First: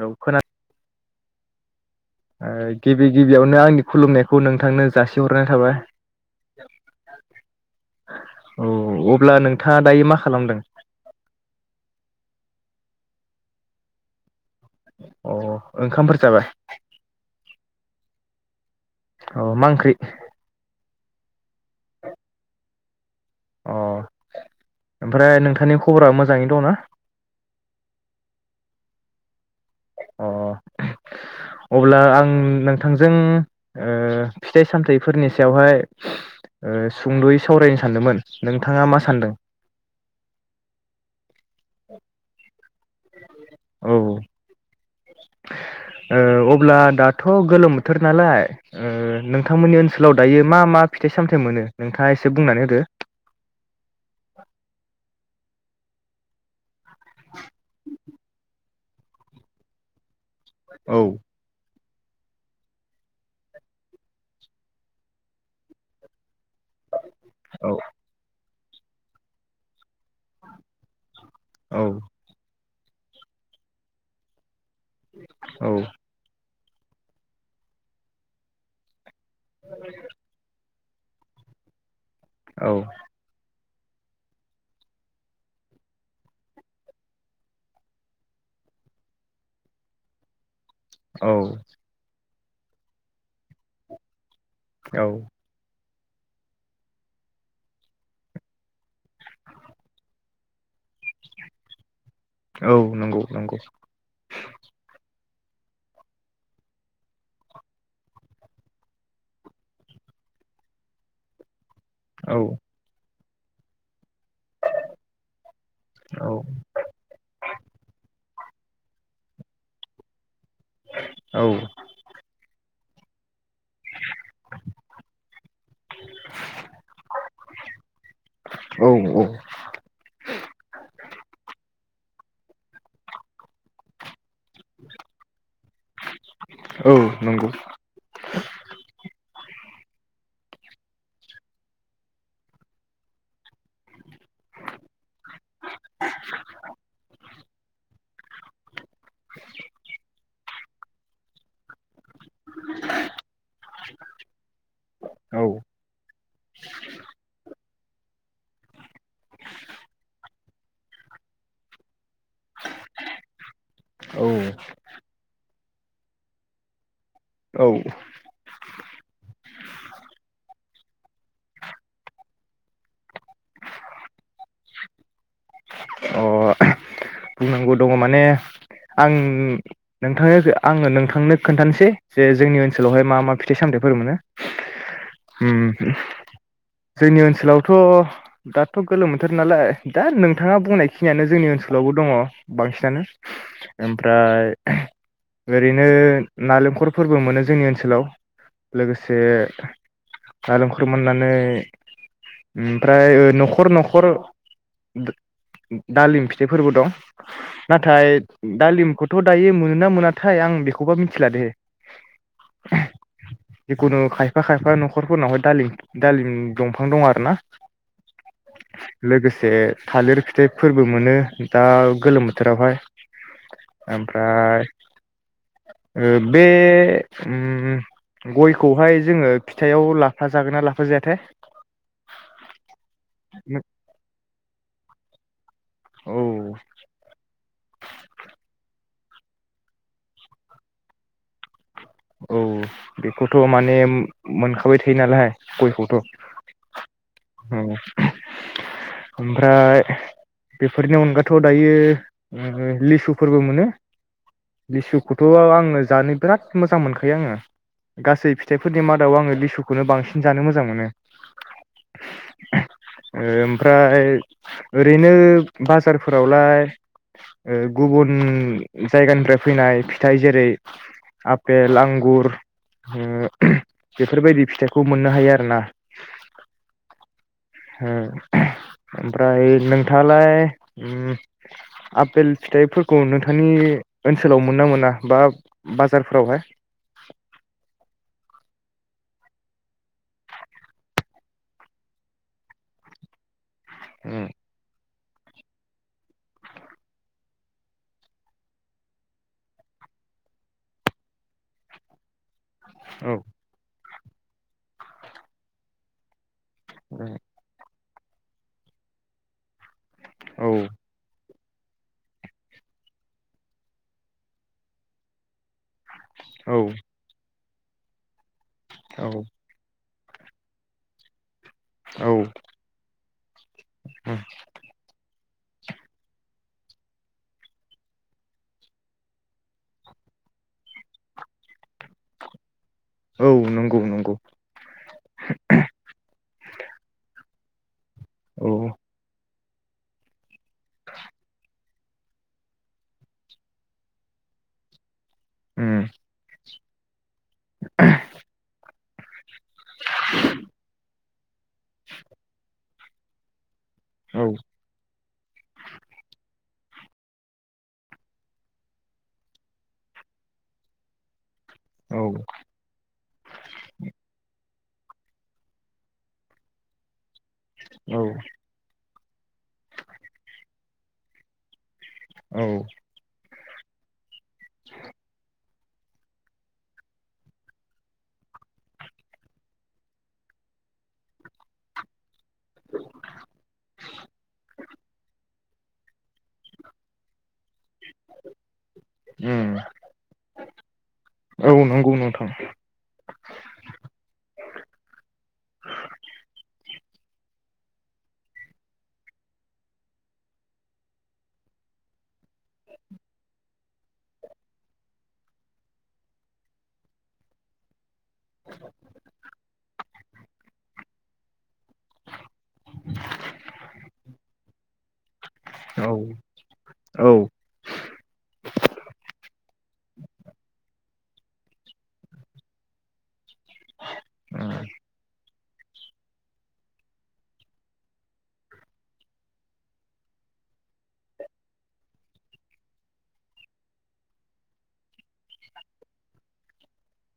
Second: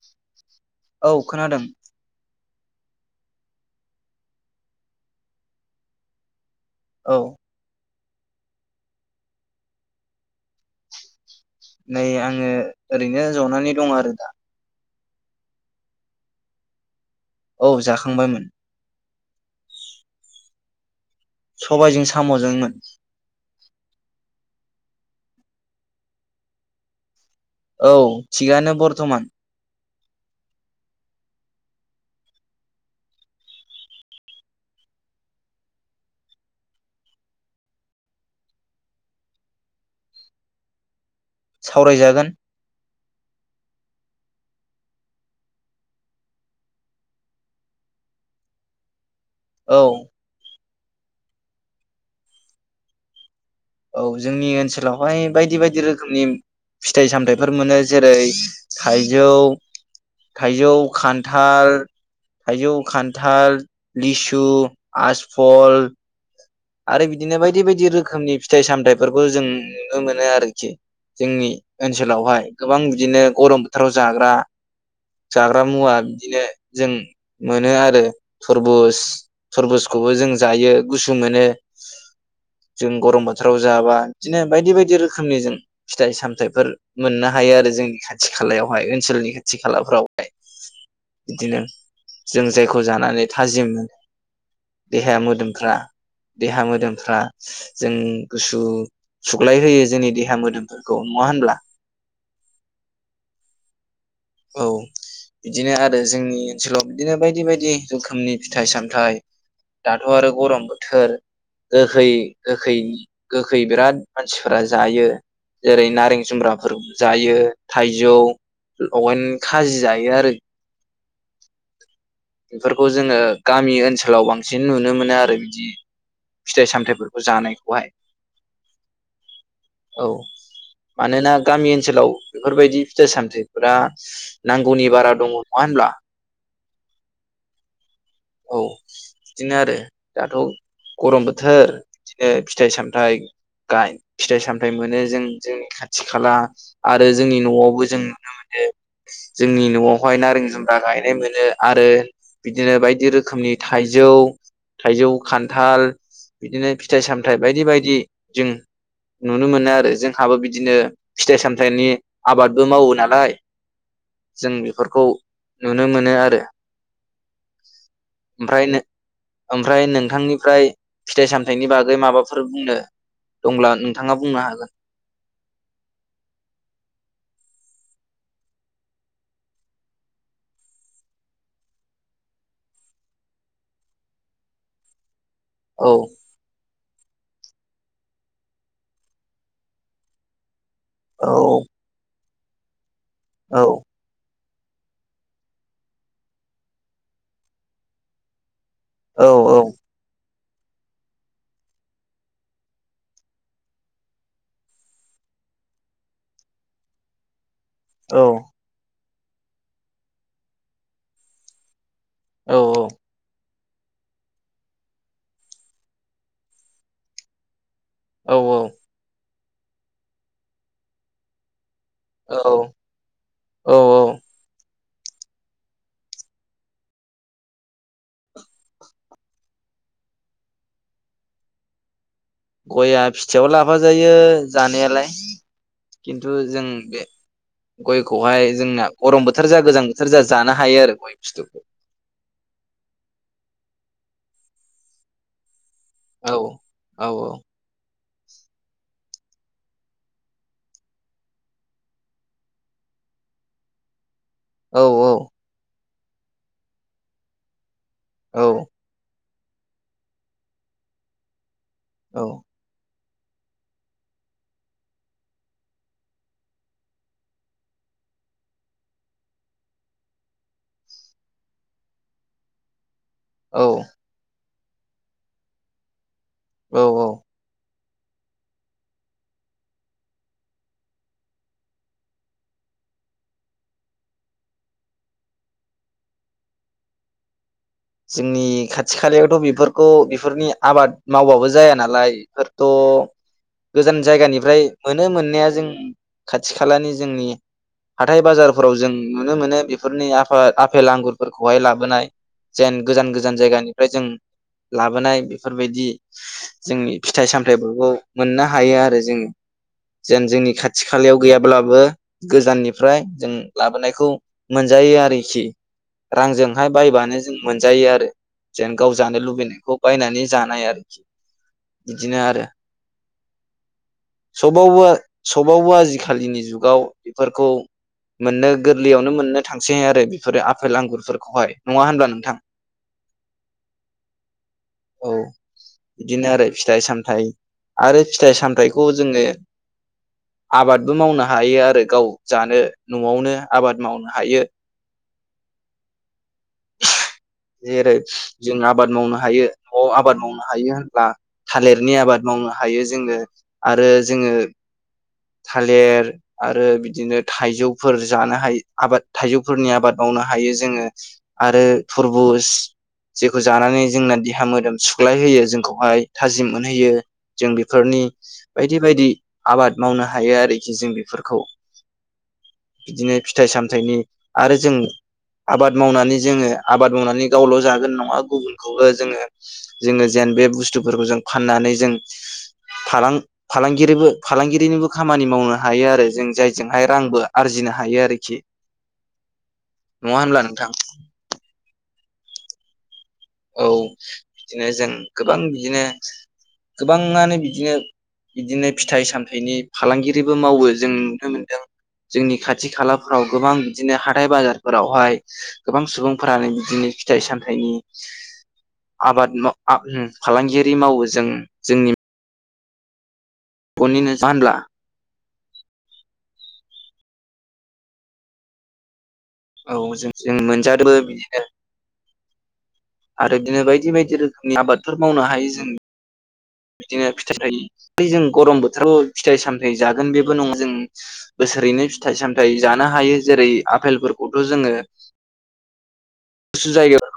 औ खोना औ खोनादों। ओ गिबि गिबियावनो आंनि खुलुमनायखौ नोंथांनो जासिहरनाय थाबाय। औ। औ अब्ला नोंथाङा दायो मा खालामदों? नै आङो ओरैनो जनानै दं आरो दा। अ ओंखामफोर जाबाय। औ जाखांबायमोन। अ मा ओंख्रि? सबायजों साम'जोंमोन। अ। ओमफ्राय नोंथांनि खबरा मोजाङै दंना। औ थिगानो बरथमान। अ अब्ला आं नोंथांजों फिथाइ ओ सामथाइफोरनि सायावहाय ओ सुंद'यै सावरायनो सानदोंमोन नोंथाङा मा सानदों? सावरायजागोन। औ ओ अब्ला दाथ' गोलोम बोथोर नालाय ओ औ नोंथांमोननि ओनसोलाव दायो मा मा। फिथाइ सामथाइ मोनो नोंथाङा एसे बुंनानै होदो। औ जोंनि ओनसोलावहाय बायदि बाय दि रोखोमनि। फिथाइ सामथाइफोर मोनो जेरै थाइजौ। थाइजौ औ खान्थाल। थाइजौ खान्थाल लिसु आजफल आरो बिदिनो बायदि औ बायदि रोखोमनि फि फिथाइ सामथायाइफोरखौ जों नुनो मोनो आरोखि जोंनि ओनसोलावहाय गोबां बिदिनो गरम बोथोराव जाग्रा जाग्रा औ मुवा बिदिनो जों मोनो आरो थरबुज थरबुसखौबो जों जायो गुसु मोनो। सस औ औ जों गरम बोथोराव जाबा बिदिनो बायदि बायदि रोखोमनि जों फिथाइ सामथायाइफोर मोननो हायो आरो जोंनि खाथि खालायावहाय ओनसोलनि खाथि खालाफोरावहाय औ जों जायखौ जानानै थाजिम मोनो औ देहाया मोदोमफ्रा देहा मोदोमफ्रा जों गुसु सुग्लाय होयो जोंनि देहा मोदोमफोरखौ नङा होनब्ला औ नोंगौ नोंगौ औ बिदिनो आरो जोंनि ओनसोलाव बिदिनो बायदि बायदि रोखोमनि फिथाइ सामथाइ दाथ' आरो गरम बोथोर गोखै औ गोखै गोखै बिराद मानसिफोरा जायो जेरै- नारें औ जुम्ब्राफोर जायो थाइजौ लगायनो खाजि जायो आरो औ फोरखौ जोङो गामि ओनसोलाव बांसिन नुनो मोनो आरो बिदि फिथाइ सामथायाइफोरखौ जानायखौहाय औ औ मानोना गामि ओनसोलाव बेफोरबायदि फिथाइ सामथाय फ्रा नांगौनि बारा दङ नङा होनब्ला औ नोंगौ औ बिदिनो आरो दाथ' गरम बोथोर बिदिनो फिथाइ सामथाइ गाय फिथाइ सामथाइ मोनो जों जोंनि खाथि खाला आरो जोंनि न'आवबो जों नुनो मोनो। जोंनि न'आवहाय नारें जुम ब्रा गायनाय मोनो आरो बिदिनो बाय खोमनि थाइजौ थाइजौ औ खान्थाल बिदिनो फिथाइ सामथाय बाय दि बायदि जों नुनो मोनो आरो जोंहाबो बिदिनो फिथाइ सामथाइनि आबादबो मावो नालाय जों औ बेफोरखौ नुनो मोनो आरो। औ ओमफ्राय नों ओमफ्राय नोंथांनिफ्राय फिथाइ सामथायाइनि बागै माबाफोर बुंनो दंब्ला नोंथाङा बुंनो हागोन। अ बुंनांगौ दङ माने आं नों नोंथांनो आङो नोंथांनो खोन्थानोसै, जे जोंनि ओनसोलावहाय मा मा फिथाइ सामथायाइफोर मोनो। उम औ जोंनि ओनसोलावथ' दाथ' गोलोम बोथोर नालाय दा नों थाङा बुंनाय खिनियानो औ जोंनि ओनसोलावबो दङ। बांसिनानो औ ओमफ्राय ओरैनो नालेंखर फोरबो मोनो जोंनि ओनसोलाव। लोगोसे औ नालेंखर मोननानै ओमफ्राय ओ न'खर न'खर दो-दालिम फिथाइफोरबो दं। नाथाय औ दालिमखौ थ' दायो मोनोना मोनाथाय आं बेखौबा मिथिला दे। औ औ जिखुनु खायफा खायफा न'खरफोरनावहाय दालिम दालिम दंफां दं आरो ना। औ औ से थालिर फिथाइफोरबो मोनो दा गोलोम बोथोरावहाय। औ औ औ ओमफ्राय ओ बे ओम गयखौहाय जोङो फिथाइाव लाफा जागोन ना लाफा जायाथाय? गयआ फिथाइयाव लाफा जायो जानायालाय। खिन्थु औ जों बे गयखौहाय जोंना गरम बोथोर जा गोजां बोथोर जा जानो हायो आरो गय फिथुखौ। औ बेखौथ' माने मोनखाबाय थायो नालाय गयखौ औ औ ओम ओमफ्राय बेफोरनि अनगाथ' दायो ओम लिसुफोरबो मोनो। औ लिसुखौथ' आ-आंनो जानि बिराद मोजां मोनखायो आङो। गासै औ फिथाइफोरनि मादाव आङो लि लिसुखौनो बांसिन जानो मोजां मोनो औ ओमफ्राय ओरैनो बाजारफोरावलाय ओ गुबुन जायगानिफ्राय फैनाय फिथाइ जेरै आपेल आंगुर ओम औ बेफोर बायदि फिथाइ खौ मोननो हायो आरो ना औ औ हो ओमफ्राय नोंथाङालाय ओम आपेल फिथाइफोरखौ नोंथांनि ओनसोलाव मोनोना मोना बा बा बाजारफोरावहाय। जोंनि खाथि खालायावथ बेफोरखौ बेफोरनि आबाद मावबाबो जाया नालाय बेफोरथ गोजान जायगानिफ्राय। मोनो मोननाया जों खाथि खालानि जोंनि हाथाय बाजारफोराव जों नुनो मोनो बेफोरनि आफा आफेल आंगुरफोरखौहाय लाबोनाय। जेन गोजान उम गोजान जायगानि ओमफ्राय जों लाबोनाय बेफोरबायदि जोंनि औ फिथाइ सामथाइफोरखौ मोननो हायो आरो जोङो जेन जोंनि औ खाथि खालायाव गैयाब्लाबो गोजाननिफ्राय जों लाबोनायखौ मोनजायो आरोखि रांजोंहाय औ बायबानो जों मोनजायो आरो जेन गाव जानो औ लुबैनायखौ बायनानै जानाय आरोखि बिदिनो औ आरो सबावबो सबावबो आजिखालिनि जुगाव बेफोरखौ मोननो गोरलैयावनो मोननो थांसै आरो बेफोरो आफेल आंगुरफोरखौहाय। नङा होनब्ला नोंथां औ नंगौ नंगौ औ बिदिनो आरो फिथाइ सामथाय [inaudible] आरो फिथाइ औ सामथाइखौ जोङो आबादबो मावनो हायो आरो गाव जानो न'आवनो आबाद मावनो हायो। उम जेरै जों आबाद मावनो हायो। न'आव आबाद मावनो हायो होनब्ला थालिरनि आबाद मावनो हायो जोङो आरो औ जोङो थालिर आरो बिदिनो थाइजौफोर जानो हायो आबाद थाइजौफोरनि आबाद मावनो हायो जोंङो। आरो औ थुरबुज जेखौ जानानै जोंना देहा मोदोम सुख्लायहोयो जोंखौहाय थाजिम मोनहोयो। जों औ बेफोरनि बायदि बायदि आबाद मावनो हायो आरोखि जों बेफोरखौ। औ थाइ सामथाइनि आरो जों आबाद मावनानै जोंङो आबाद मावनानै गावल' जागोन नंङा गुबुनखौबो जोंङो जोंङो जेन बे बुस्थुफोरखौ जों फाननानै जों फालां- फालांगिरिनिबो खामानि मावनो हायो आरो। जों जायजोंहाय रांबो आरजिनो हायो आरोखि उम नंङा होमब्ला नोंथां? औ नंगौ नोंथां। औ बिदिनो जों गोबां बिदिनो गोबांङानो बिदिनो बिदिनो फिथाइ सामथाइनि फालांगिरिबो मावो जों नुनो मोनदों जोंनि खाथि खालाफ्राव गोबां बिदिनो हाथाय बाजारफोरावहाय गोबां सुबुंफोरानो बिदिनो फिथाइ सामथाइनि आबाद [unintelligible] फालांगियारि मावो जों जोंनि फनि [unintelligible] औ औ औ जों जों [unintelligible] आरो बिदिनो बायदि बायदि उम रोखोमनि आबादफोर मावनो हायो जों बिदिनो फिथाइ जों गरम बोथोराव फिथाइ सामथायाइ जागोन बेबो नंङा जों बोसोरैनो फिथाइ सामथायाइ जानो हायो जेरै आफेलफोरखौथ' जोंङो गुसु जायगायाव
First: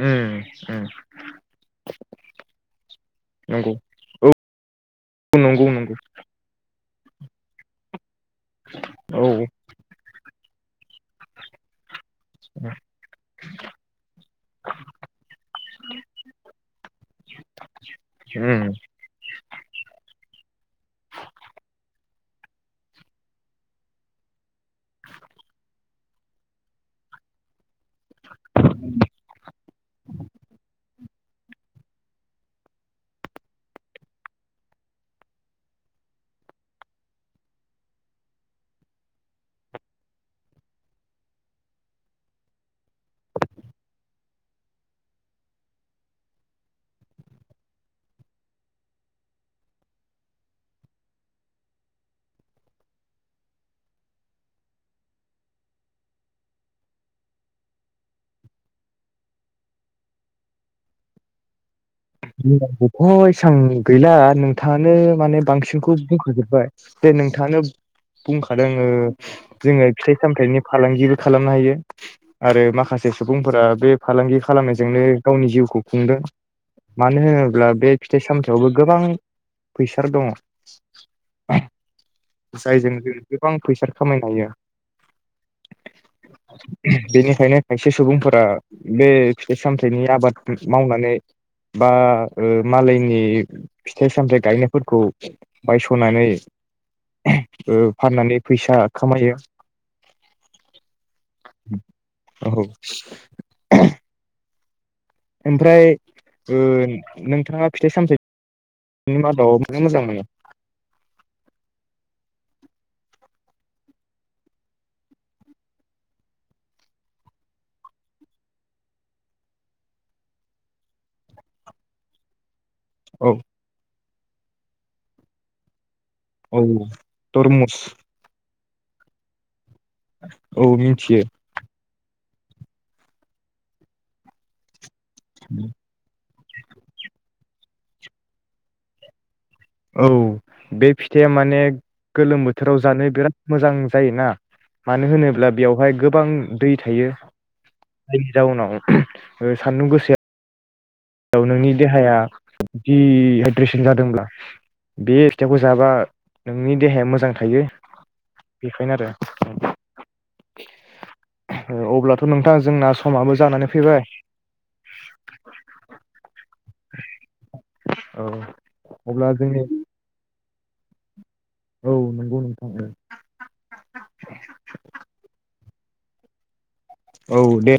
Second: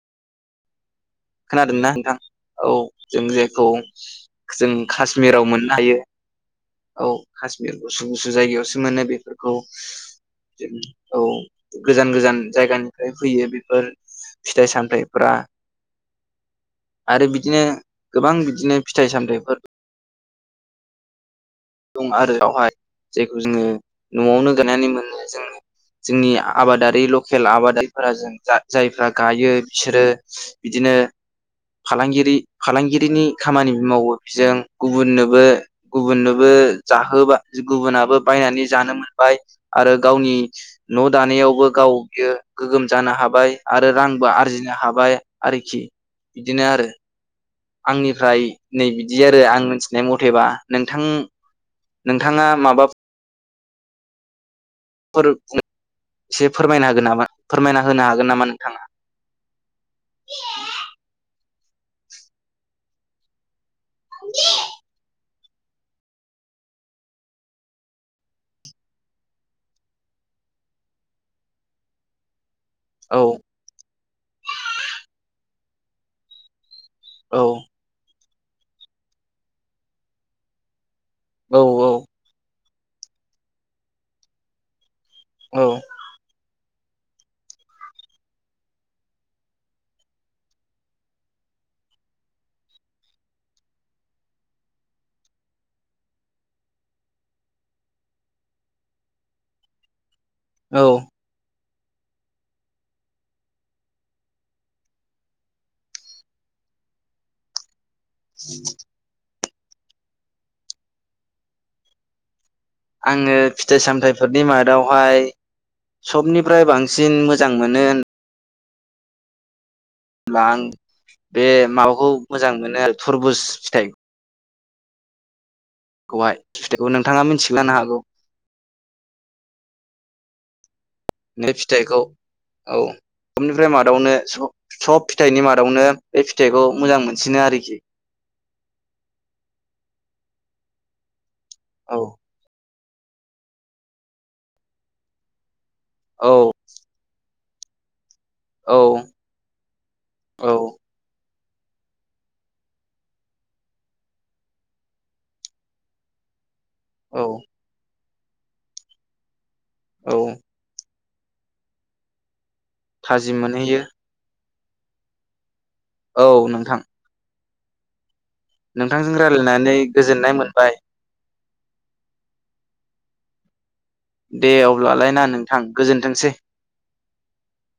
उम उम खोनादोंना नोंथां औ जों जेखौ नंगौ जों कश्मिराव नंगौ मोननो नंगौ हायो। औ कश्मिरखौ सुबुं गुसु जायगायावसो मोनो औ बेफोरखौ औ गोजान गोजान जायगानिफ्राय फैयो बेफोर फिथाइ सामथायाइ फोरा आरो बिदिनो गोबां उम बिदिनो फिथाइ सामथायाइफोर दं आरोवहाय जायखौ जोंङो न'आवनो गायनानै मोनो जोंङो जोंनि आबादारि लकेल आबादारि फोरा जों जा जायफ्रा गायो बिसोरो बिदिनो फालांगिरि फालांगिरिनि खामानि मावो जों गुबुननोबो गुबुननो बो जाहोबा गुबुनाबो बायनानै जानो मोनबाय आरो गावनि न' दानायावबो गाव बियो गोग्गोम जानो हाबाय आरो रांबो आरजिनो हाबाय आरोखि बिदिनो आरो। आंनिफ्राय नै बिदि आरो आं मिथिनाय मथेबा नोंथां नोंथाङा माबा [unintelligible] एसे फोरमायनो हागोन नामा फोरमायना होनो हागोन नामा नोंथाङा? [unintelligible] गैला नोंथाङानो माने बांसिनखौ बुंखजोबबाय जे नोंथाङानो बुंखादों जोङो फिथाइ सामथायाइनि फालांगिबो खालामनो हायो आरो माखासे औ सुबुंफोरा बे फालांगि खालामनायजोंनो गावनि जिउखौ [unintelligible] मानो औ होनोब्ला बे सामथायावबो गोबां फैसा दङ' औ औ जायजों जों गोबां फैसा खामायनो हायो औ बेनिखायनो खायसे सुबुंफोरा बे फिथाइ सामथाइनि आबाद मावनानै बा ओ मालायनि फिथाइ सामथायाइ गायनायफोरखौ बायस' नानै ओ फाननानै फैसा खामायो औ औ ओमफ्राय ओ नोंथाङा फिथाइ सामथाइ [inaudible] मादाव मोजां मोनो? आङो फिथाइ सामथायाइफोरनि मादावहाय सबनिफ्राय बांसिन मोजां मोनो ब्ला आं बे माबाखौ मोजां मोन [unintelligible] औ थुरबुज फिथाइ गहाय औ [unintelligible] नोंथाङा मिन्थिगो तरमुस जानो हागौ औ [unintelligible] फिथाइखौ औ [unintelligible] निफ्राय मादावनो सब सब फिथाइनि मादावनो बे फिथ फिथाइखौ मोजां मोनसिनो आरोखि औ बे फिथ ए माने औ गोलोम बोथ राव जानो बिराद मोजां जायोना मानो होनोब्ला बेयावहाय गोबां औ दै थायो [unintelligible] औ जाउनावओ सान्दुं गोसोाया औ औ नोंनि देहाया दि हाइद्रेसन जादोंब्ला बे फिथाइखौ जाबा नोंनि देहाया मोजां औ थायो बेखायनो आरो औ अब्लाथ' नों दा जोंना समाबो थाजिम जानानै मोनहैयो फैबाय [inaudible] औ नोंथां। औ नोंथांजों अब्ला जोंनि रायलायनानै गोजोननाय मोन बाय औ नंगौ नोंथां औ। थां गोजोनथोंसै। औ दे